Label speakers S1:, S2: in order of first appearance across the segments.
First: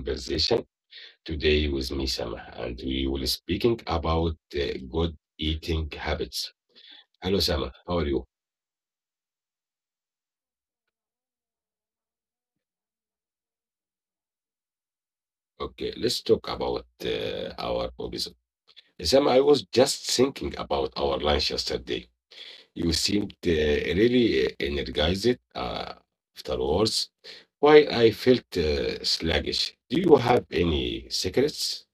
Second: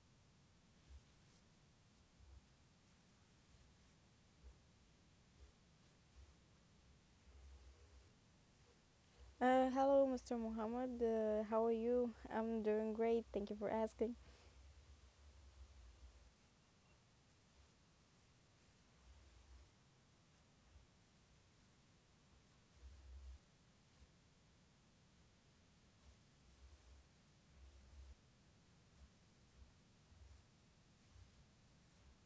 S1: conversation today with me, Sama, and we will speaking about good eating habits. Hello, Sama. How are you?
S2: Hello, Mr. Muhammad. How are you? I'm doing great. Thank you for asking.
S1: Okay, let's talk about our hobbies. Sam, I was just thinking about our lunch yesterday. You seemed really energized afterwards, while I felt sluggish. Do you have any secrets?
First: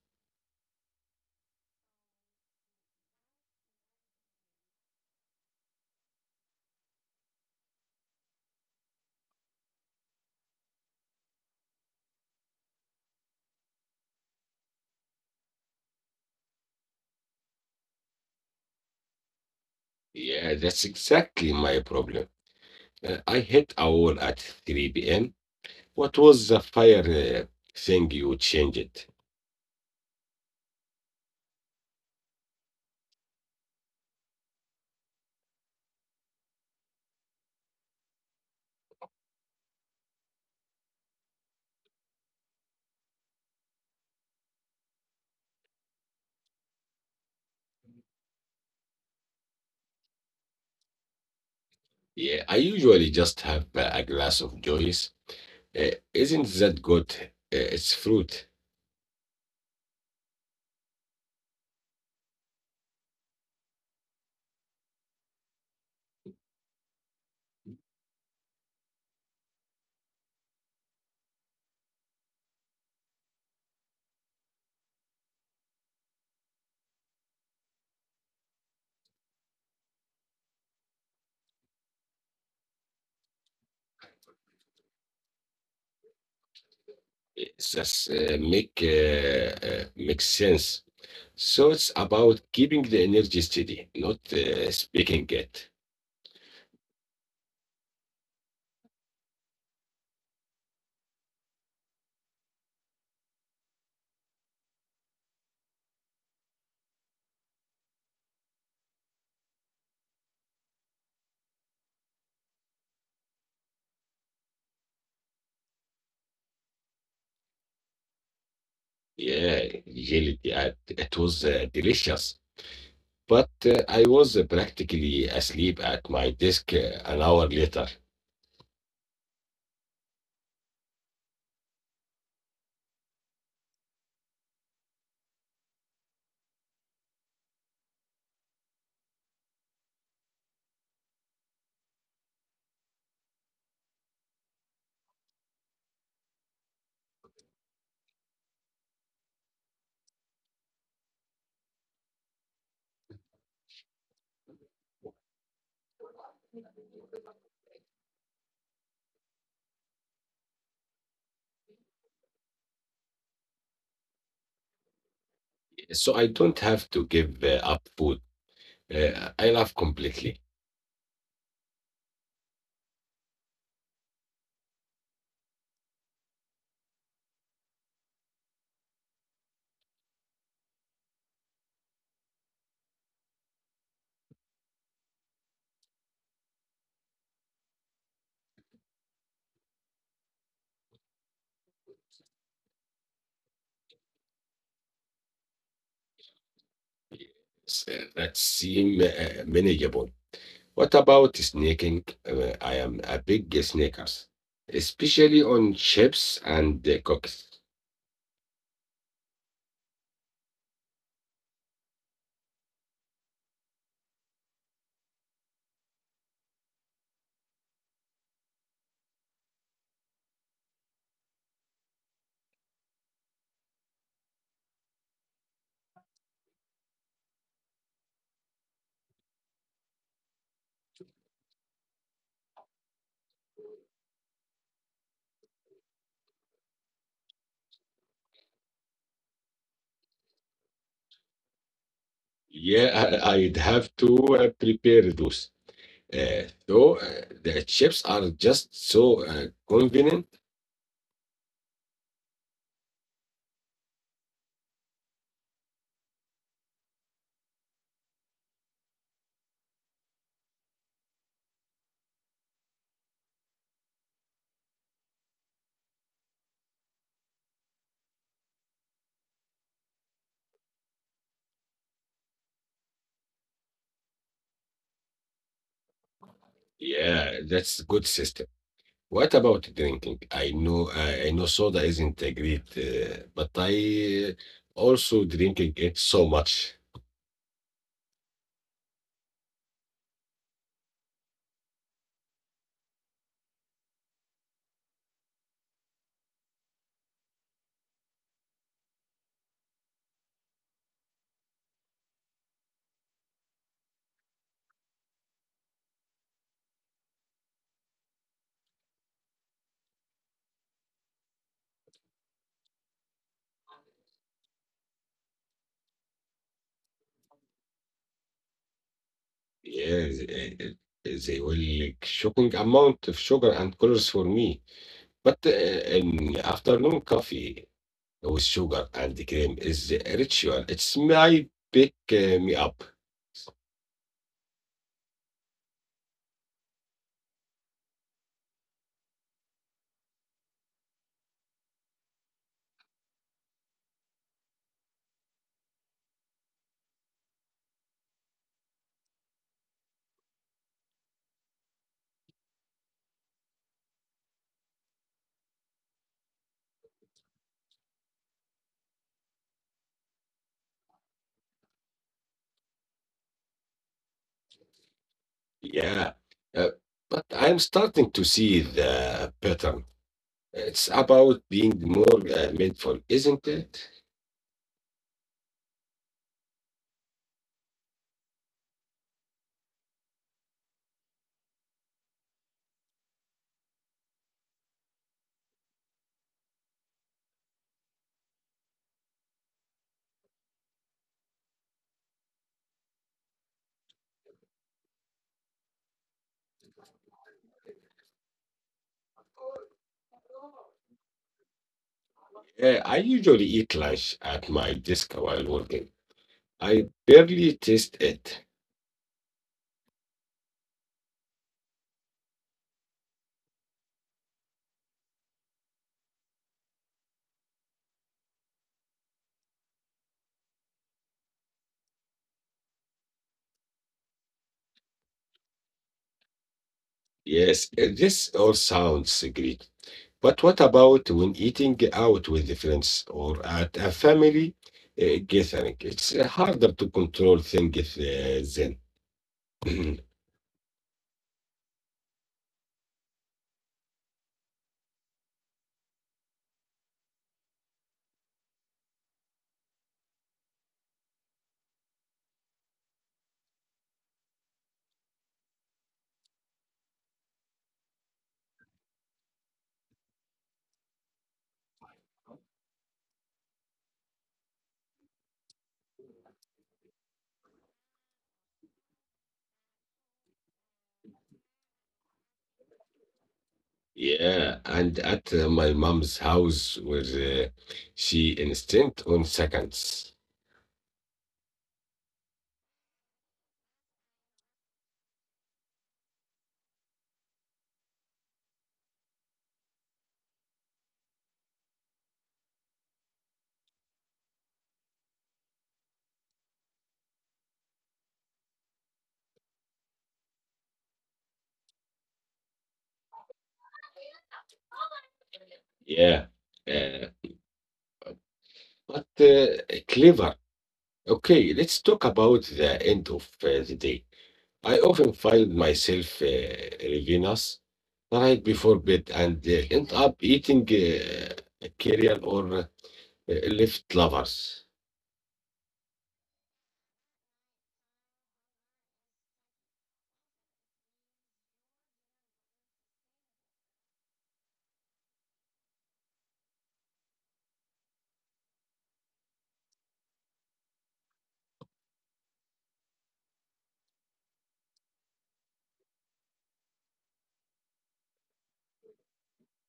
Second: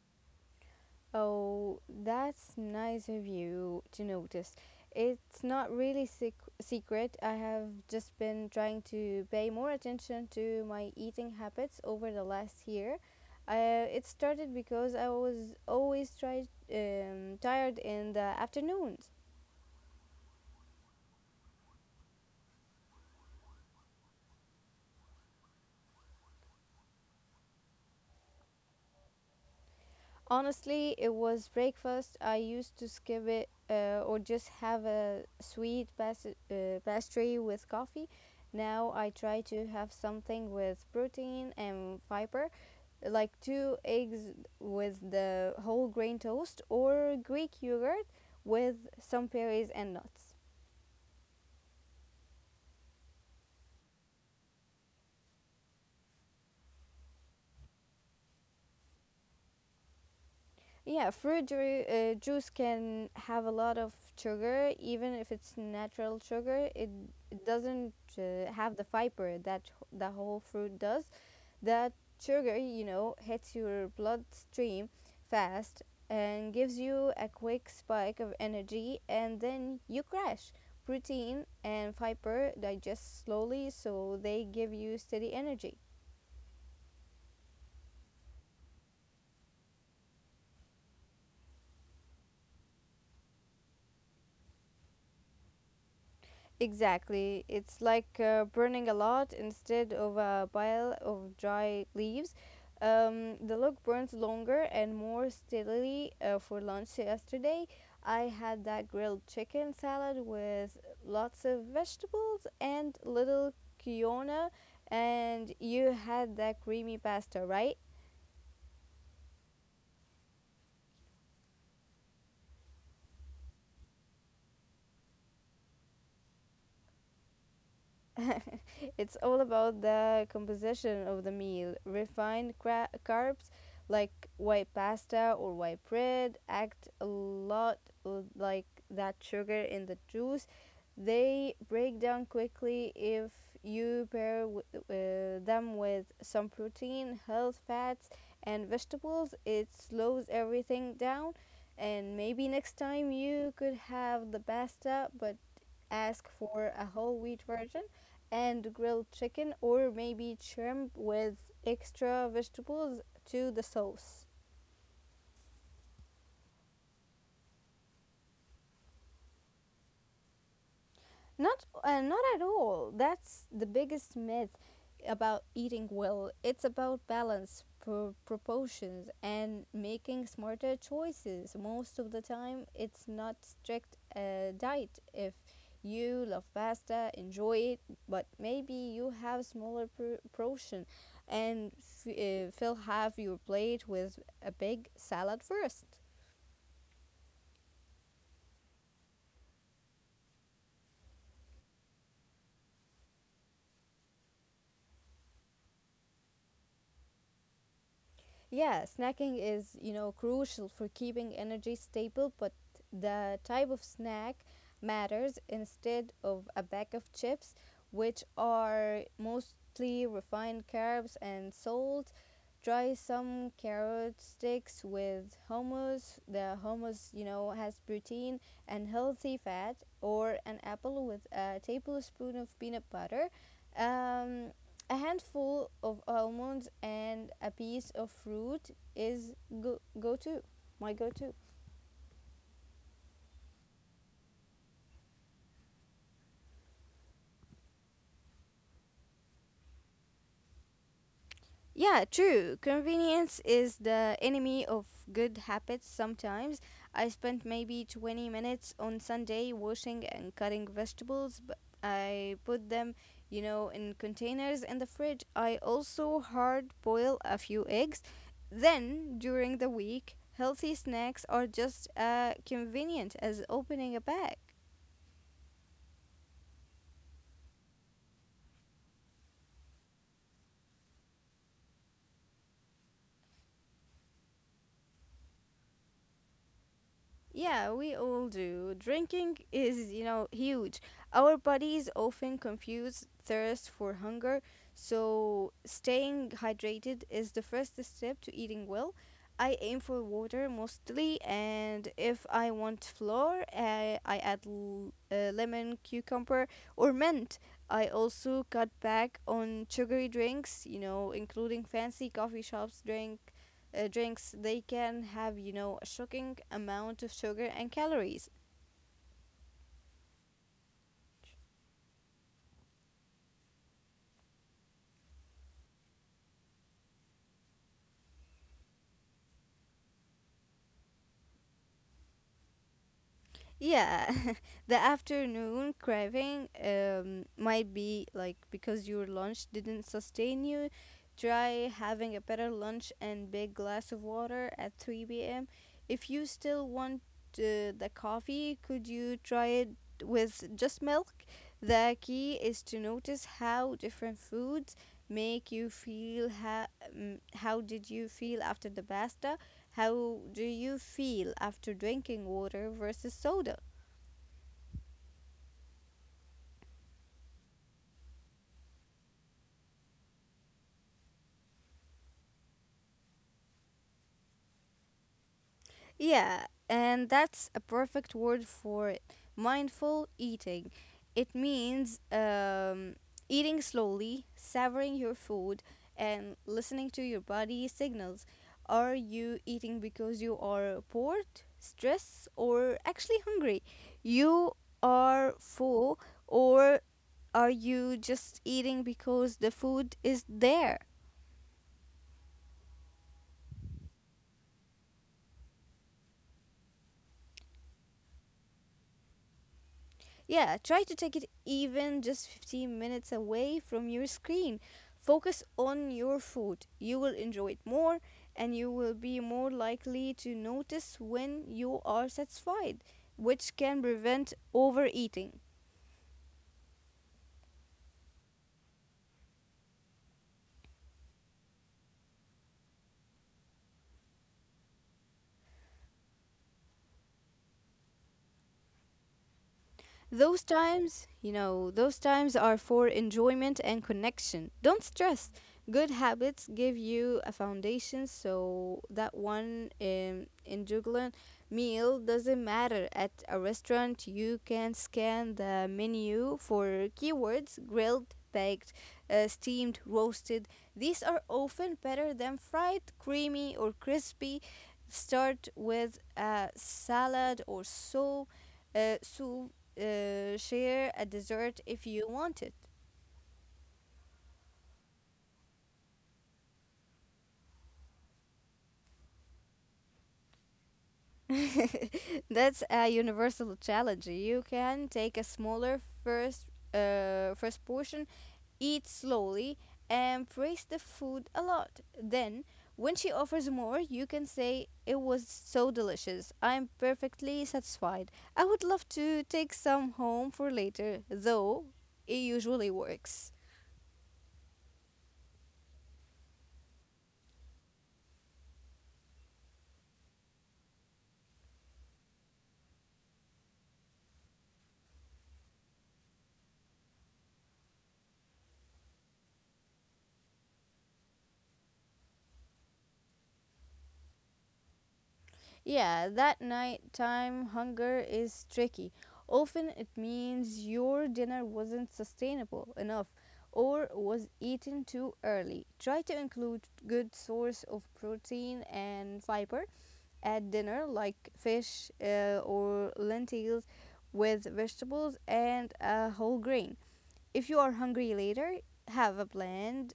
S2: Oh, that's nice of you to notice. It's not really secret. I have just been trying to pay more attention to my eating habits over the last year. It started because I was always tired in the afternoons.
S1: Yeah, that's exactly my problem. I hit a wall at 3 p.m. What was the fire thing you changed?
S2: Honestly, it was breakfast. I used to skip it or just have a sweet pastry with coffee. Now I try to have something with protein and fiber, like two eggs with the whole grain toast or Greek yogurt with some berries and nuts.
S1: Yeah, I usually just have a glass of Joyce. Isn't that good? It's fruit.
S2: Yeah, juice can have a lot of sugar, even if it's natural sugar. It doesn't have the fiber that the whole fruit does. That sugar, you know, hits your bloodstream fast and gives you a quick spike of energy, and then you crash. Protein and fiber digest slowly, so they give you steady energy.
S1: It just makes sense. So it's about keeping the energy steady, not speaking it.
S2: Exactly. It's like burning a lot instead of a pile of dry leaves. The log burns longer and more steadily. For lunch yesterday, I had that grilled chicken salad with lots of vegetables and little quinoa, and you had that creamy pasta, right?
S1: Yeah, really. It was delicious. But I was practically asleep at my desk an hour later.
S2: It's all about the composition of the meal. Refined carbs like white pasta or white bread act a lot like that sugar in the juice. They break down quickly if you pair them with some protein, health fats, and vegetables. It slows everything down. And maybe next time you could have the pasta, but ask for a whole wheat version and grilled chicken or maybe shrimp with extra vegetables to the sauce.
S1: So I don't have to give up food. I laugh completely.
S2: Not at all. That's the biggest myth about eating well. It's about balance, proportions, and making smarter choices. Most of the time, it's not strict diet. If you love pasta, enjoy it, but maybe you have smaller portion, and fill half your plate with a big salad first.
S1: That seems manageable. What about snaking? I am a big snacker, especially on chips and cookies.
S2: Yeah, snacking is, you know, crucial for keeping energy stable, but the type of snack matters instead of a bag of chips, which are mostly refined carbs and salt. Try some carrot sticks with hummus. The hummus, you know, has protein and healthy fat, or an apple with a tablespoon of peanut butter. Um, a handful of almonds and a piece of fruit is go, go to my go to.
S1: Yeah, I would have to prepare those. So the chips are just so convenient.
S2: Yeah, true. Convenience is the enemy of good habits sometimes. I spent maybe 20 minutes on Sunday washing and cutting vegetables, but I put them, you know, in containers in the fridge. I also hard boil a few eggs. Then, during the week, healthy snacks are just as convenient as opening a bag.
S1: Yeah, that's good system. What about drinking? I know, I know soda isn't a great, but I also drinking it so much.
S2: Yeah, we all do. Drinking is, you know, huge. Our bodies often confuse thirst for hunger, so staying hydrated is the first step to eating well. I aim for water mostly, and if I want flour, I add lemon, cucumber, or mint. I also cut back on sugary drinks, you know, including fancy coffee shops drinks, they can have, you know, a shocking amount of sugar and calories.
S1: Yes, they will like shocking amount of sugar and colors for me. But in afternoon coffee with sugar and the cream is a ritual. It's my pick me up.
S2: Yeah, the afternoon craving might be like because your lunch didn't sustain you. Try having a better lunch and big glass of water at 3 p.m. If you still want the coffee, could you try it with just milk? The key is to notice how different foods make you feel. How did you feel after the pasta? How do you feel after drinking water versus soda?
S1: Yeah. Uh, but I'm starting to see the pattern. It's about being more mindful, isn't it?
S2: Yeah, and that's a perfect word for it. Mindful eating. It means eating slowly, savoring your food, and listening to your body signals. Are you eating because you are bored, stressed, or actually hungry? You are full, or are you just eating because the food is there?
S1: I usually eat lunch at my desk while working. I barely taste it.
S2: Yeah, try to take it even just 15 minutes away from your screen. Focus on your food. You will enjoy it more and you will be more likely to notice when you are satisfied, which can prevent overeating.
S1: Yes, this all sounds great. But what about when eating out with the friends or at a family gathering? It's harder to control things
S2: Those
S1: then.
S2: times, you know, those times are for enjoyment and connection. Don't stress. Good habits give you a foundation so that one indulgent meal doesn't matter. At a restaurant, you can scan the menu for keywords grilled, baked, steamed, roasted. These are often better than fried, creamy, or crispy. Start with a salad or soup, share a dessert if you want it.
S1: Yeah, and at my mom's house was she instant on seconds.
S2: That's a universal challenge. You can take a smaller first portion, eat slowly, and praise the food a lot. Then, when she offers more, you can say it was so delicious. I'm perfectly satisfied. I would love to take some home for later, though it usually works.
S1: Yeah, uh, but clever. Okay, let's talk about the end of the day. I often find myself ravenous right before bed and end up eating cereal or left lovers.
S2: Yeah, that nighttime hunger is tricky. Often it means your dinner wasn't sustainable enough or was eaten too early. Try to include good source of protein and fiber at dinner like fish or lentils with vegetables and a whole grain. If you are hungry later, have a plan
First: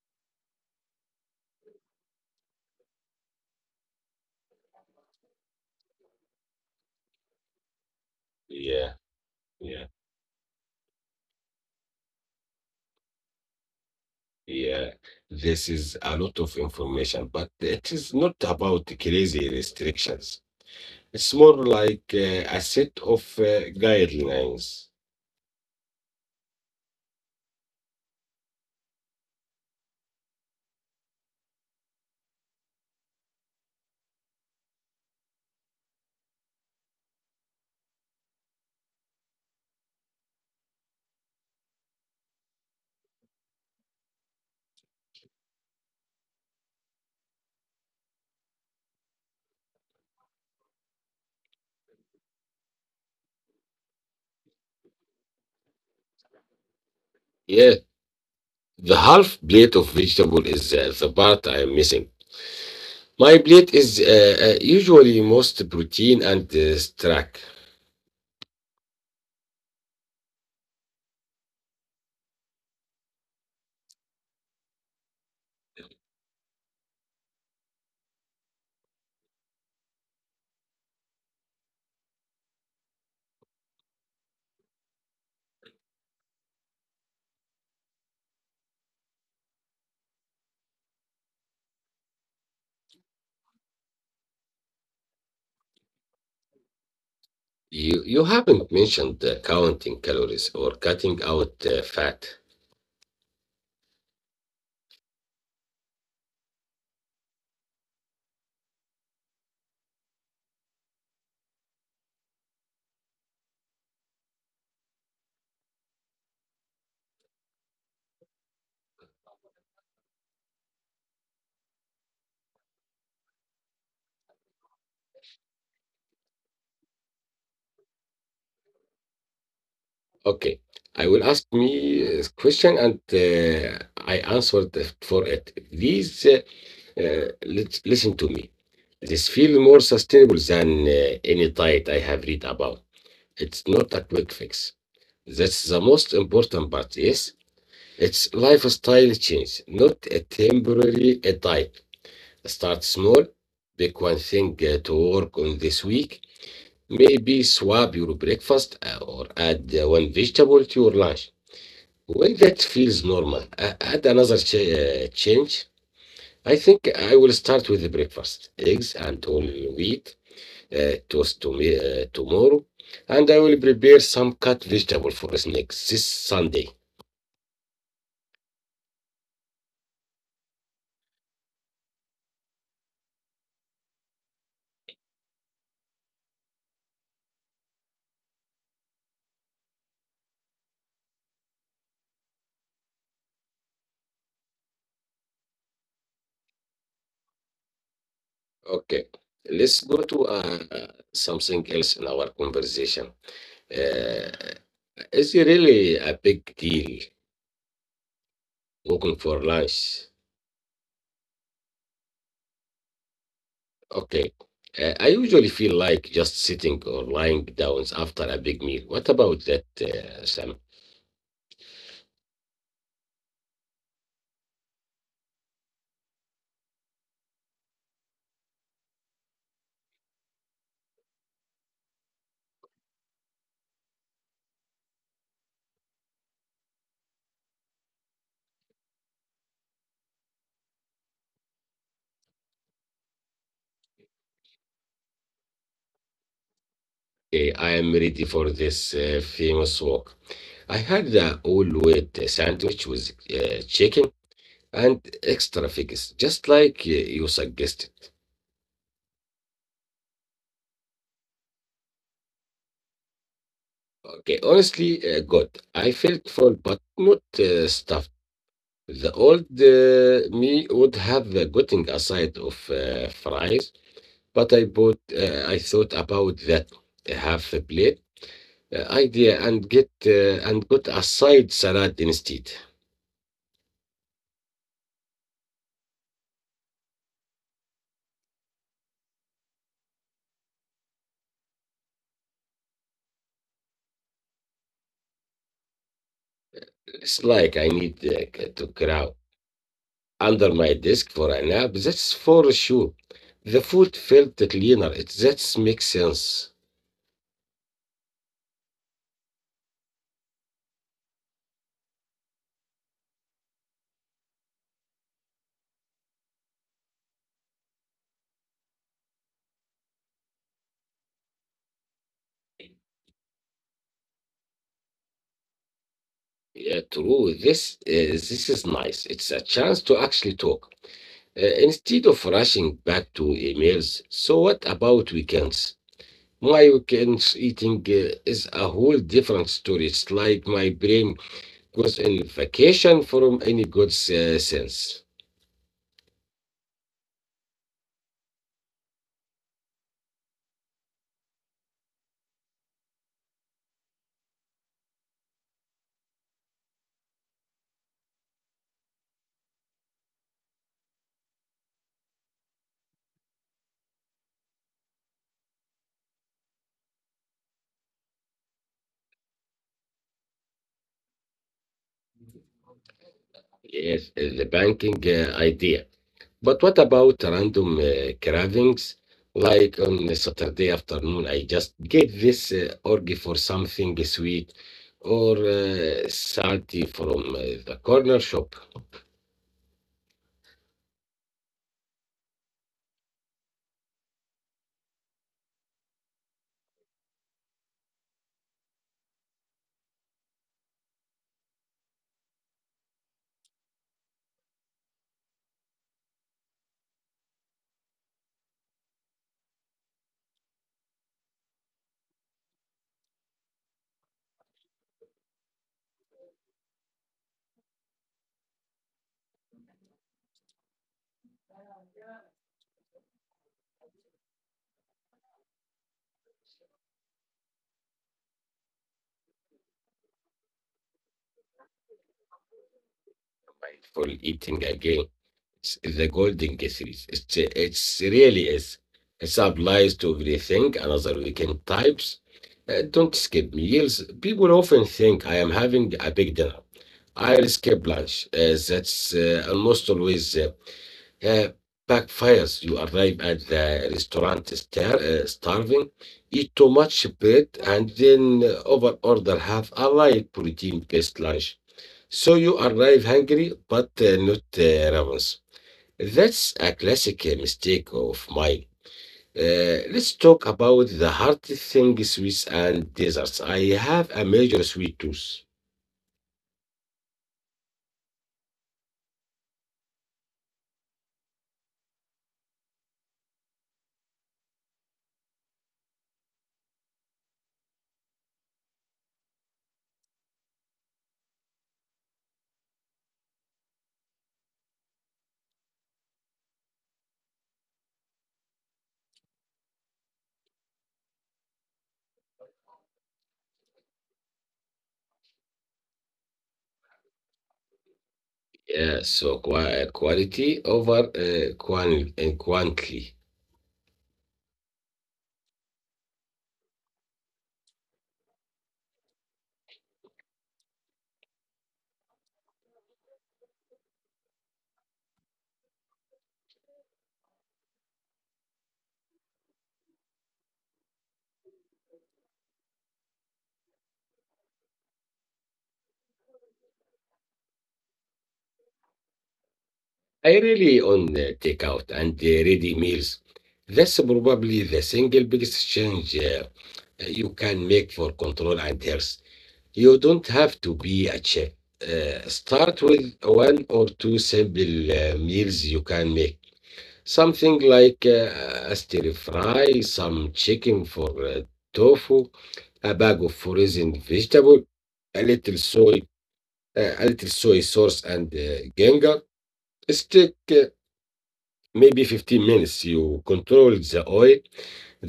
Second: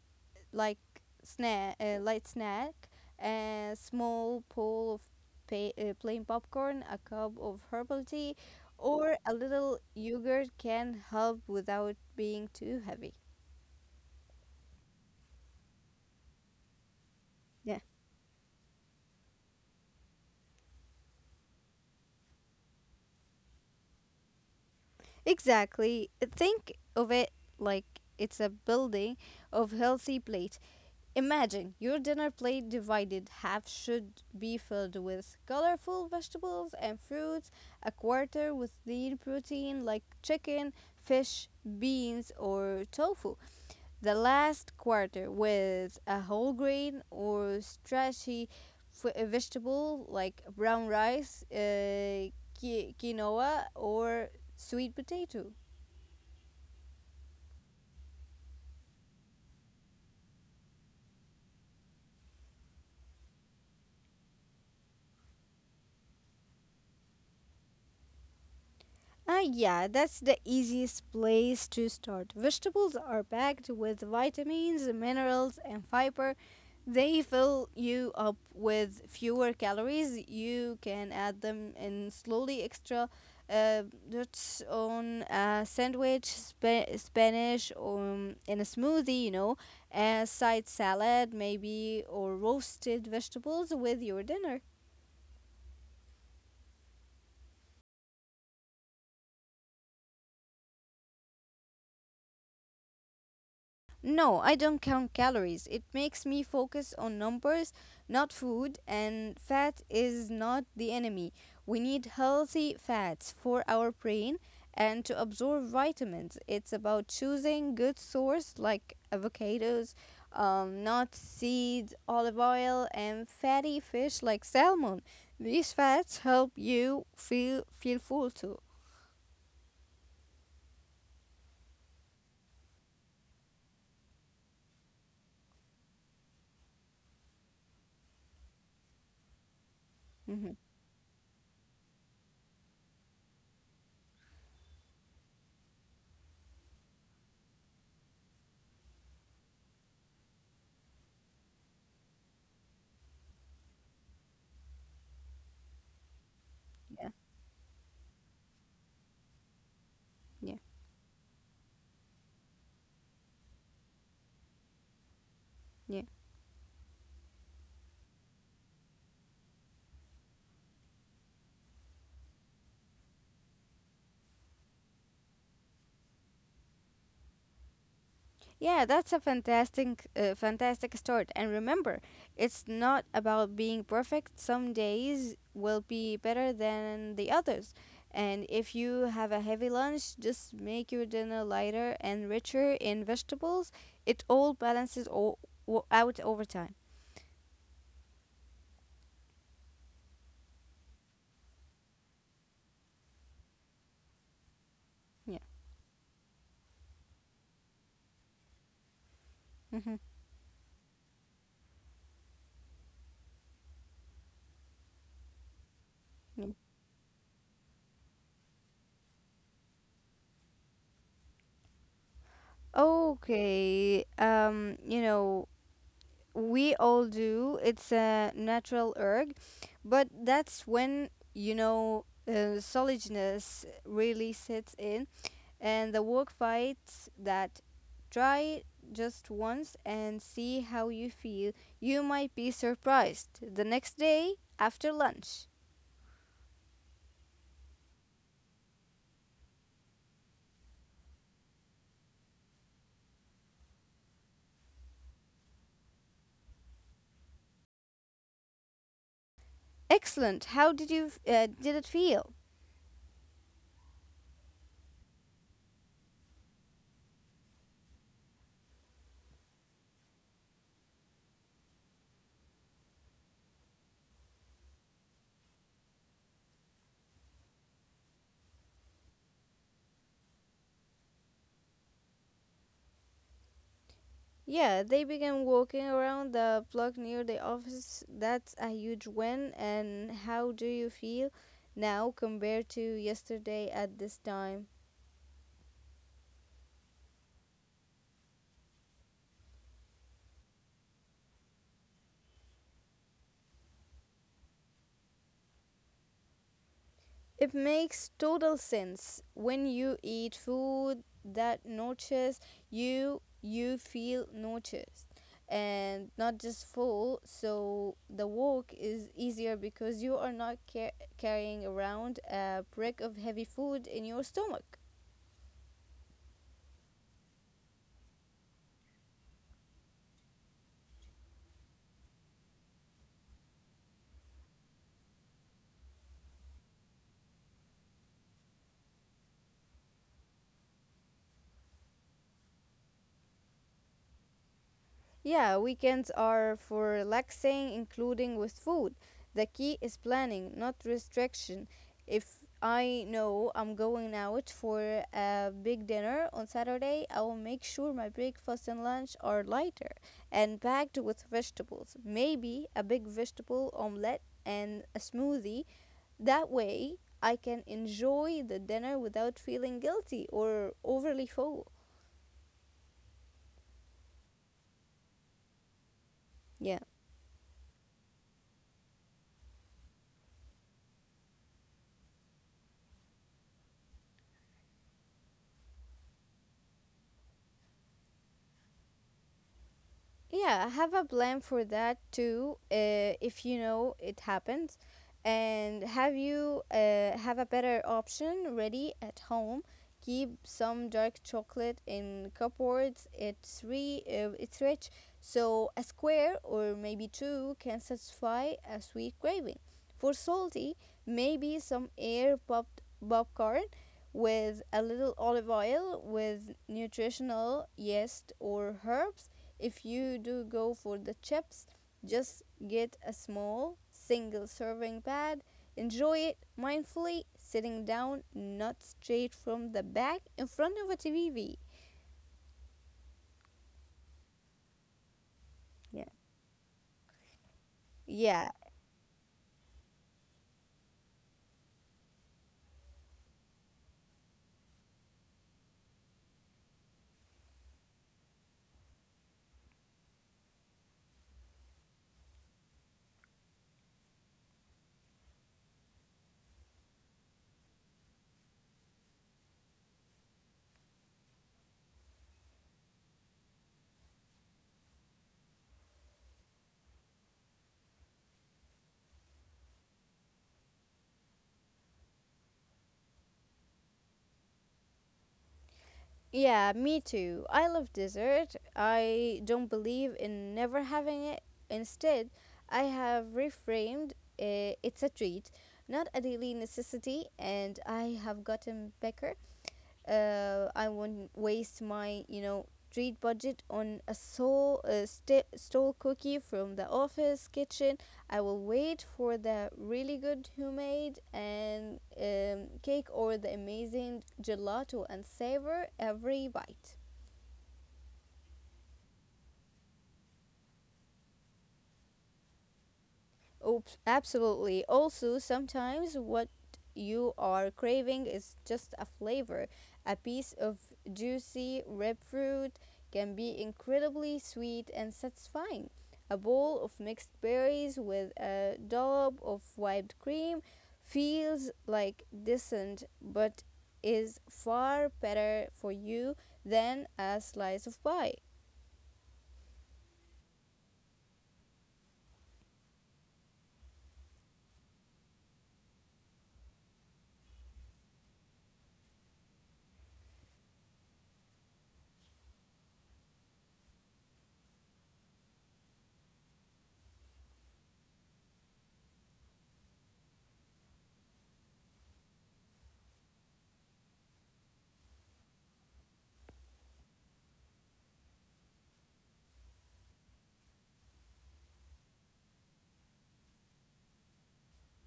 S2: like light snack, a small bowl of plain popcorn, a cup of herbal tea,
S1: Yeah,
S2: or a little
S1: yeah.
S2: yogurt can help without being too heavy.
S1: Yeah, this is a lot of information, but
S2: Yeah,
S1: it is not about crazy restrictions. It's more like a set of guidelines.
S2: exactly. Think of it like it's a building of healthy plates. Imagine your dinner plate divided. Half should be filled with colorful vegetables and fruits, a quarter with lean protein like chicken, fish, beans, or tofu. The last quarter with a whole grain or starchy vegetable like brown rice, uh, quinoa, or sweet potato.
S1: Yeah, the half plate of vegetable is the part I'm missing. My plate is usually most protein and starch.
S2: Ah, yeah, that's the easiest place to start. Vegetables are packed with vitamins, minerals, and fiber. They fill you up with fewer calories. You can add them in slowly extra. Uh, that's on a sandwich, Spanish, in a smoothie, you know, a side salad, maybe, or roasted vegetables with your dinner.
S1: You haven't mentioned counting calories or cutting out fat.
S2: No, I don't count calories. It makes me focus on numbers, not food, and fat is not the enemy. We need healthy fats for our brain and to absorb vitamins. It's about choosing good source like avocados, nut seeds, olive oil, and fatty fish like salmon. These fats help you feel full too.
S1: Okay. I will ask me a question and I answered for it. Please listen to me. This
S2: Hmm.
S1: feel more sustainable than any diet I have read about. It's not a quick fix. That's the most important part, yes? It's lifestyle change, not a temporary diet. Start small,
S2: Yeah,
S1: pick one thing to work on this week.
S2: yeah,
S1: Maybe swap your breakfast or add one vegetable to your lunch, well, that
S2: yeah.
S1: feels normal. I had another change. I think I will start with the breakfast, eggs and whole wheat toast to me, tomorrow, and I will prepare some cut vegetable for snacks
S2: Yeah,
S1: this
S2: that's a
S1: Sunday.
S2: fantastic start. And remember, it's not about being perfect. Some days will be better than the others. And if you have a heavy lunch, just make your dinner lighter and richer in vegetables. It all balances all, out over time.
S1: Okay, let's go to something else in our conversation.
S2: Yeah.
S1: Uh, is it really a big deal
S2: Mm-hmm.
S1: looking for lunch? Okay. I usually feel like just sitting or lying down after a big meal. What about that, Sam?
S2: Okay. You know, we all do. It's a natural urge, but that's when you know solidness really sets in, and the work fights that try it just once and see how you feel. You might be surprised the next day after lunch.
S1: Okay, I am ready for this famous walk. I had the all wheat sandwich with chicken and extra figs, just like you suggested.
S2: Excellent. How did you did it feel?
S1: Okay, honestly, good. I felt full, but not stuffed. The old me would have gotten a side of fries. But I thought about that half a plate idea and get and got a side salad instead.
S2: Yeah, they began walking around the block near the office. That's a huge win. And how do you feel now compared to yesterday at this time?
S1: It's like I need to crawl under my desk for a nap. That's for sure. The food felt cleaner. It that makes sense.
S2: It makes total sense. When you eat food that nourishes you, you feel nourished and not just full. So the walk is easier because you are not carrying around a brick of heavy food in your stomach.
S1: Yeah, true. This is nice. It's a chance to actually talk instead of rushing back to emails. So what about weekends? My weekends eating is a whole different story. It's like my brain goes in vacation from any good sense.
S2: Yeah, weekends are for relaxing, including with food. The key is planning, not restriction. If I know I'm going out for a big dinner on Saturday, I will make sure my breakfast and lunch are lighter and packed with vegetables. Maybe a big vegetable omelette and a smoothie. That way, I can enjoy the dinner without feeling guilty or overly full.
S1: Yes, the banking idea.
S2: Yeah.
S1: But what about random cravings? Like on a Saturday afternoon, I just get this urge for something sweet or salty from the corner shop.
S2: Yeah, have a plan for that too, if you know it happens, and have a better option ready at home. Keep some dark chocolate in cupboards. It's rich, so a square or maybe two can satisfy a sweet craving. For salty, maybe some air popped popcorn with a little olive oil with nutritional yeast or herbs if you do go for the chips, just get a small, single serving pad. Enjoy it mindfully, sitting down, not straight from the back in front of a TV.
S1: Mindful eating again.
S2: Yeah.
S1: It's the golden series. It's
S2: Yeah,
S1: really is. It applies to everything. Another weekend types. Don't skip meals. People often think I am having a big dinner. I'll skip lunch. That's almost always Uh, backfires. You arrive at the restaurant starving, eat too much bread, and then over order half a light protein-based lunch. So you arrive hungry, but not ravenous. That's a classic mistake of mine. Let's talk about the hard thing sweets and desserts. I have a major sweet tooth.
S2: yeah, me too. I love dessert. I don't believe in never having it. Instead, I have reframed it's a treat, not a daily necessity, and I have gotten better. I won't waste my you know treat budget on a soul stole cookie from the office kitchen. I will wait for the really good homemade and cake or the amazing gelato and savor every bite.
S1: Yeah, so quality over and quantity.
S2: Oh, absolutely. Also, sometimes what you are craving is just a flavor. A piece of juicy ripe fruit can be incredibly sweet and satisfying. A bowl of mixed berries with a dollop of whipped cream feels like decent but is far better for you than a slice of pie.
S1: I really on takeout and ready meals. That's probably the single biggest change you can make for control and health. You don't have to be a chef. Start with one or two simple meals you can make. Something like a stir fry, some chicken for tofu, a bag of frozen vegetable, a little soy, a little soy sauce and ginger, stick maybe 15 minutes. You control the oil,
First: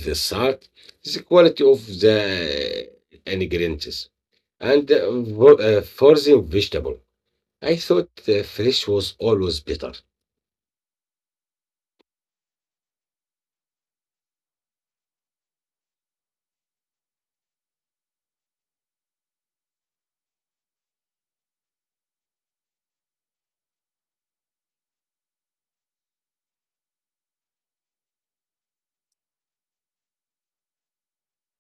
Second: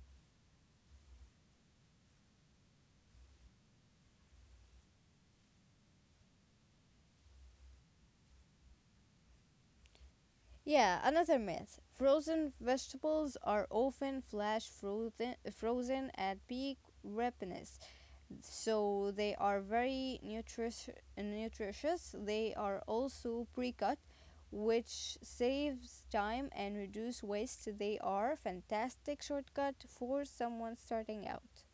S1: the salt, the quality of the ingredients, and for the vegetable. I thought fresh was always better.
S2: Yeah, another myth. Frozen vegetables are often flash frozen, frozen at peak ripeness, so they are very nutritious. They are also pre-cut, which saves time and reduce waste. They are fantastic shortcut for someone starting out.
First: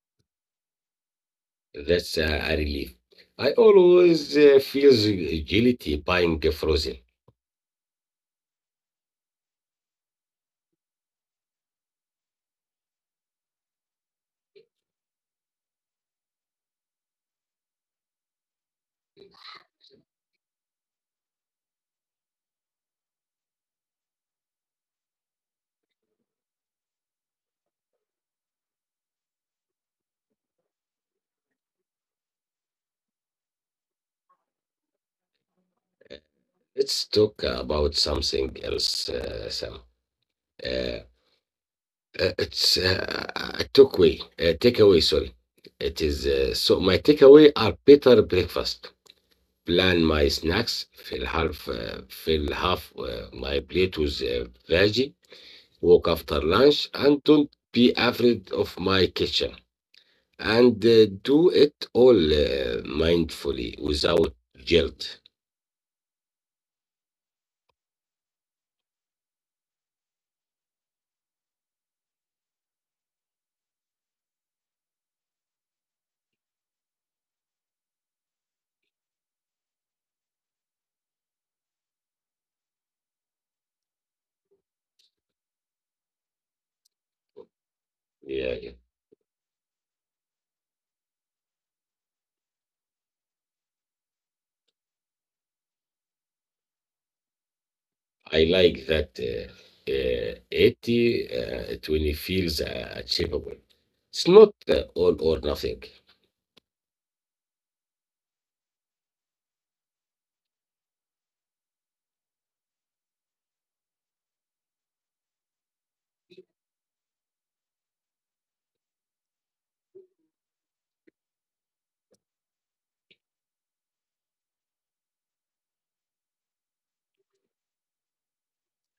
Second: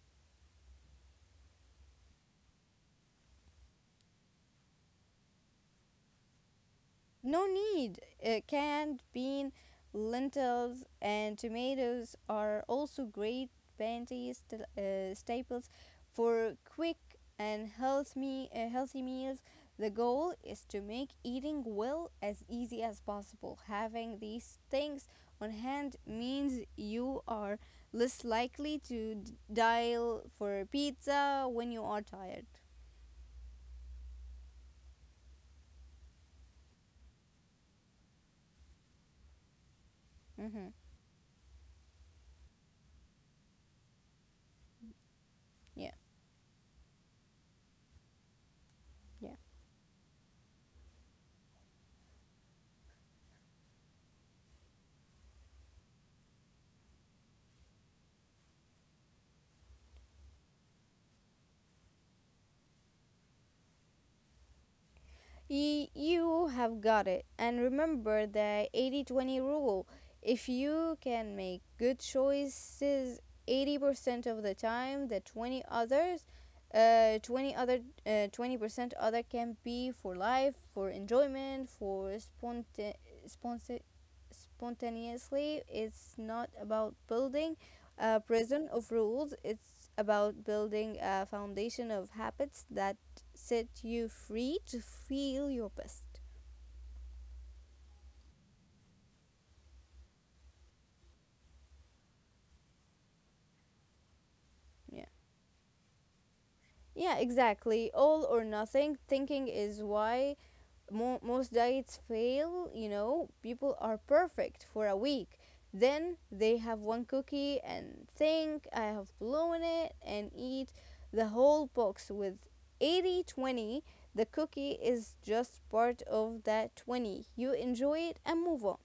S1: That's a relief. I always feel the guilty buying frozen.
S2: No need. Canned bean, lentils, and tomatoes are also great staples for quick and healthy meals. The goal is to make eating well as easy as possible. Having these things on hand means you are less likely to dial for pizza when you are tired.
S1: Let's talk about something else, Sam.
S2: Mm-hmm.
S1: Uh, it's a takeaway. Takeaway, sorry. It is
S2: Yeah,
S1: so my takeaway are better breakfast,
S2: yeah.
S1: plan my snacks, fill half my plate with veggie, walk after lunch, and don't be afraid of my kitchen. And do it all mindfully without guilt.
S2: You have got it. And remember the 80-20 rule. If you can make good choices 80% of the time, the 20 others, 20 other, 20% other can be for life, for enjoyment, for sponsa- spontaneously. It's not about building a
S1: Yeah, yeah.
S2: prison of rules. It's about building a foundation of habits that set you free to feel your best.
S1: I like that 80 20 feels achievable. It's not all
S2: Yeah.
S1: or nothing.
S2: Yeah, exactly. All or nothing thinking is why most diets fail. You know, people are perfect for a week. Then they have one cookie and think, I have blown it, and eat the whole box. With 80-20, the cookie is just part of that 20. You enjoy it and move on.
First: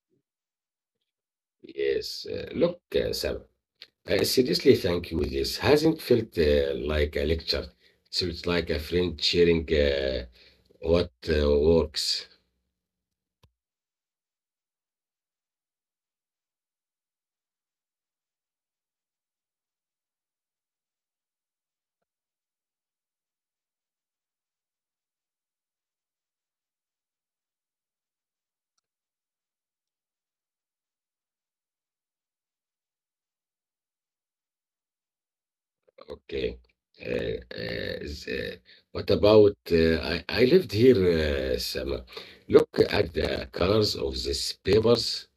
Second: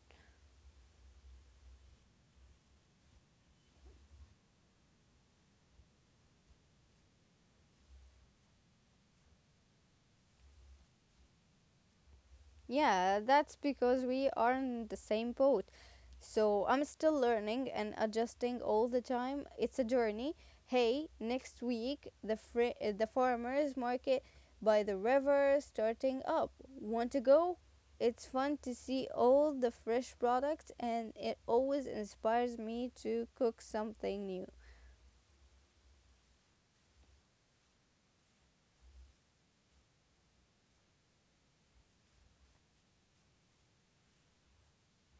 S1: Yes. Look, Sam, seriously, thank you. This hasn't felt like a lecture. So it's like a friend sharing what works.
S2: Yeah, that's because we are in the same boat. So I'm still learning and adjusting all the time. It's a journey. Hey, next week the the farmers market by the river starting up. Want to go? It's fun to see all the fresh products and it always inspires me to cook something new.
S1: Okay. Uh, uh, is, uh, what about I lived here, Sam. Look at the colors of these papers.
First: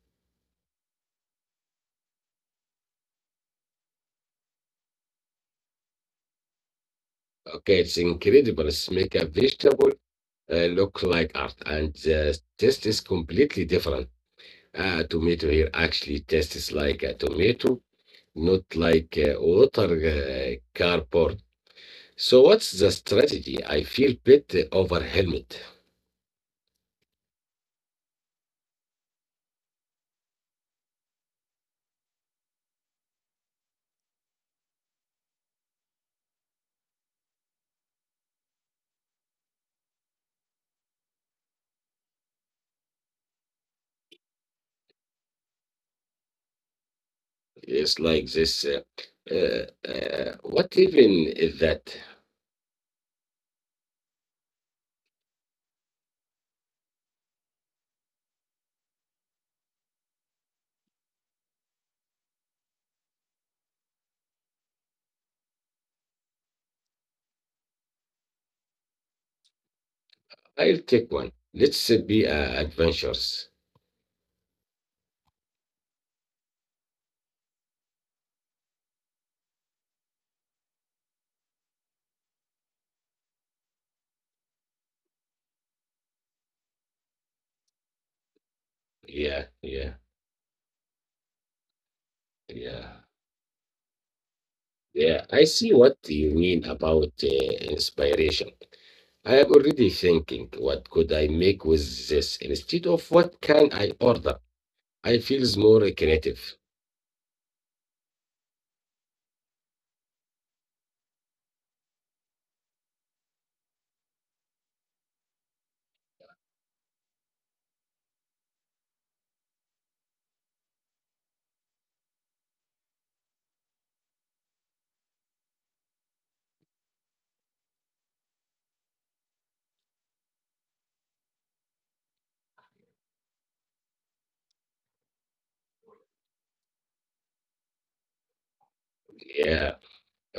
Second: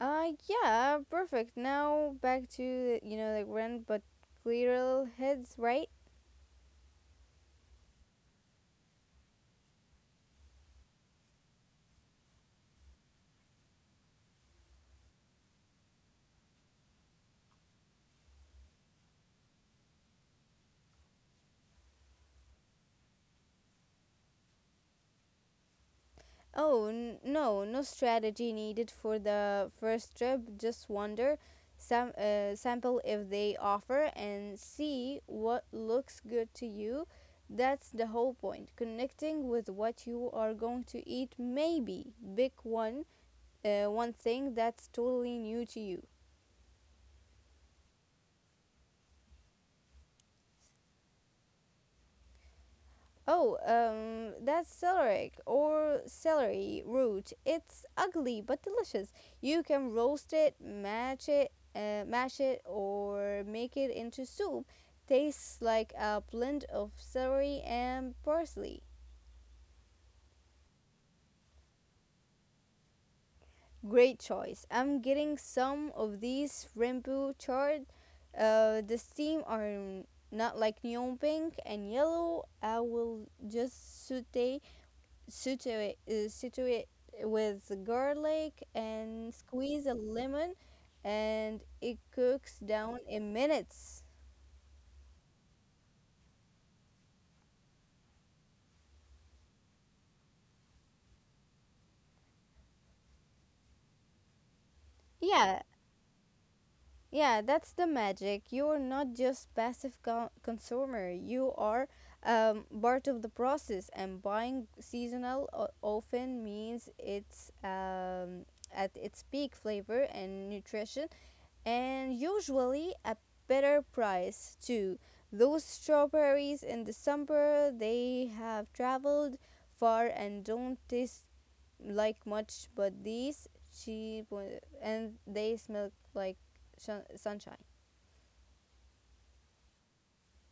S2: Uh, yeah, perfect. Now back to, you know, the grand but clear heads, right?
S1: Okay, it's incredible. It's make a vegetable look like art, and the taste is completely different. Tomato here actually tastes like a tomato, not like water cardboard. So what's the strategy? I feel bit overwhelmed.
S2: Oh, no, no strategy needed for the first trip. Just wonder, sample if they offer, and see what looks good to you. That's the whole point. Connecting with what you are going to eat, maybe. Pick one thing that's totally new to you.
S1: It's like this. What even is that?
S2: Oh, that's celery or celery root. It's ugly but delicious. You can roast it, match it, mash it, or make it into soup. Tastes like a blend of celery and parsley.
S1: I'll take one. Let's be adventurous.
S2: Great choice. I'm getting some of these rainbow chard. The steam are not like neon pink and yellow. I will just saute situate situate with garlic and
S1: Yeah, yeah,
S2: squeeze a lemon and it cooks
S1: yeah.
S2: down in minutes.
S1: Yeah, I see what you mean about inspiration. I am already thinking, what could I make with this instead of what can I order? I feels
S2: Yeah,
S1: more creative.
S2: yeah, that's the magic. You're not just passive consumer, you are part of the process, and buying seasonal often means it's at its peak flavor and nutrition, and usually a better price too. Those strawberries in December, they have traveled far and don't taste like much, but these cheap one, and they smell like sunshine.
S1: Yeah,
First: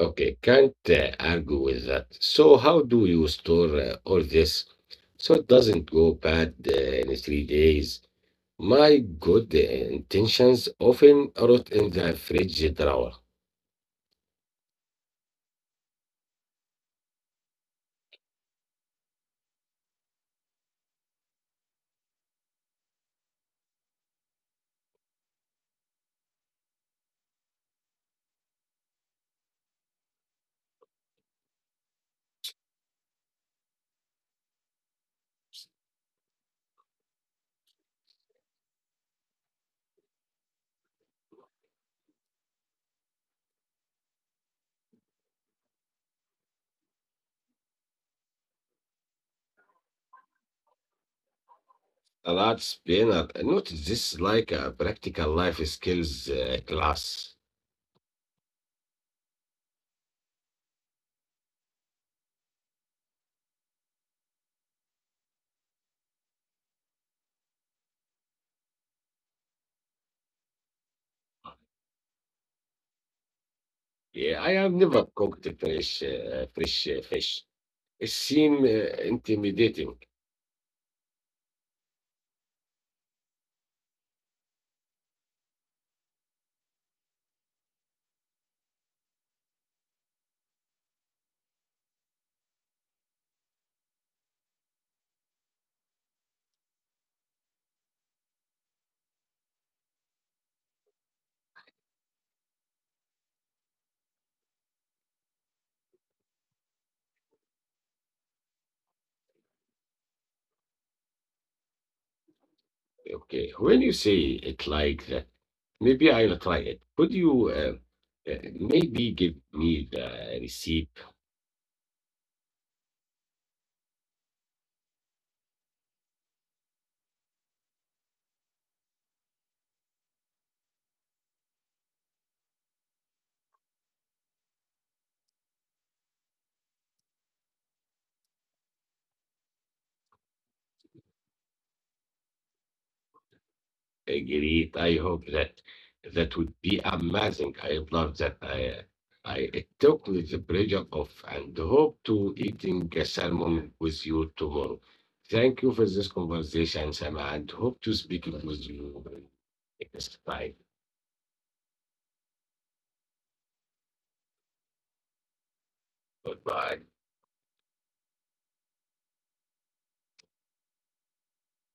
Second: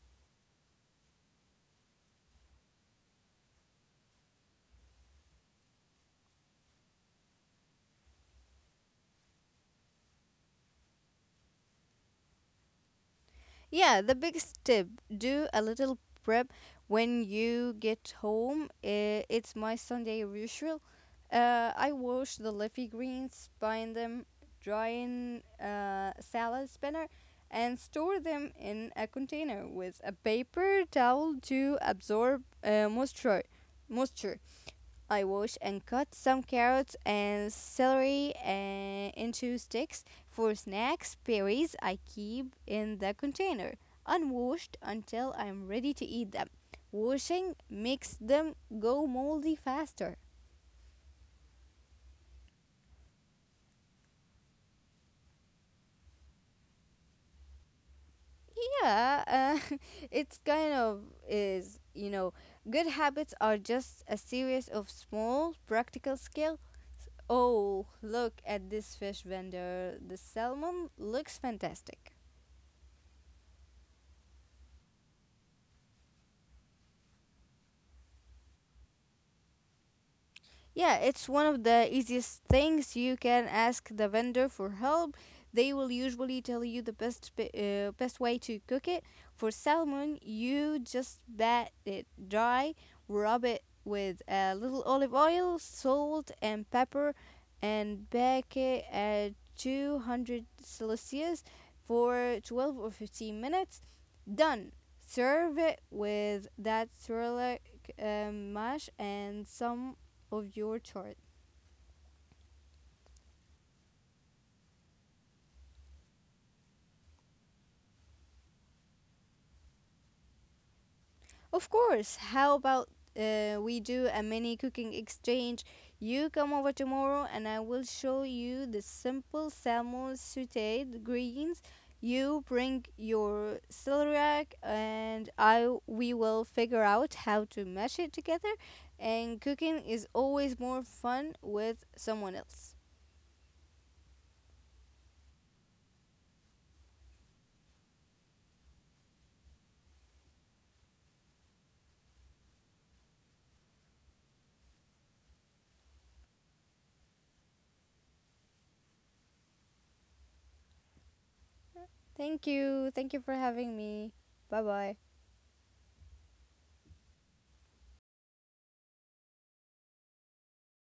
S1: okay, can't argue with that. So how do you store all this so it doesn't go bad in 3 days? My good intentions often rot in the fridge drawer.
S2: Yeah, the biggest tip, do a little prep when you get home. It's my Sunday ritual. I wash the leafy greens, bind them, dry in a salad spinner, and store them in a container with a paper towel to absorb moisture. I wash and cut some carrots and celery into sticks for snacks. Berries I keep in the container, unwashed until I'm ready to eat them. Washing makes them go moldy faster.
S1: Allowed Spinner. Not this like a practical life skills class.
S2: Yeah, it's kind of is, you know, good habits are just a series of small practical skill. Oh, look at this fish vendor. The salmon looks fantastic.
S1: Yeah, I have never cooked fresh fish. It seems intimidating.
S2: Yeah, it's one of the easiest things. You can ask the vendor for help. They will usually tell you the best way to cook it. For salmon, you just bat it dry, rub it with a little olive oil, salt, and pepper, and bake it at 200 Celsius for 12 or 15 minutes. Done. Serve it with that Sherlock mash and some of your chart.
S1: Okay, when you say it like that, maybe I'll try it. Could you maybe give me the recipe,
S2: Of course. How about we do a mini cooking exchange? You come over tomorrow and I will show you the simple salmon sauteed greens. You bring your celery rack and I we will figure out how to mash it together, and cooking is always more fun with someone else.
S1: great. I hope that that would be amazing. I love that. I took the pleasure off, and hope to eating a salmon with you tomorrow. Thank you for this conversation, Sam, and hope to speak with you next time.
S2: Thank you. Thank you for having me. Bye bye.
S1: Goodbye.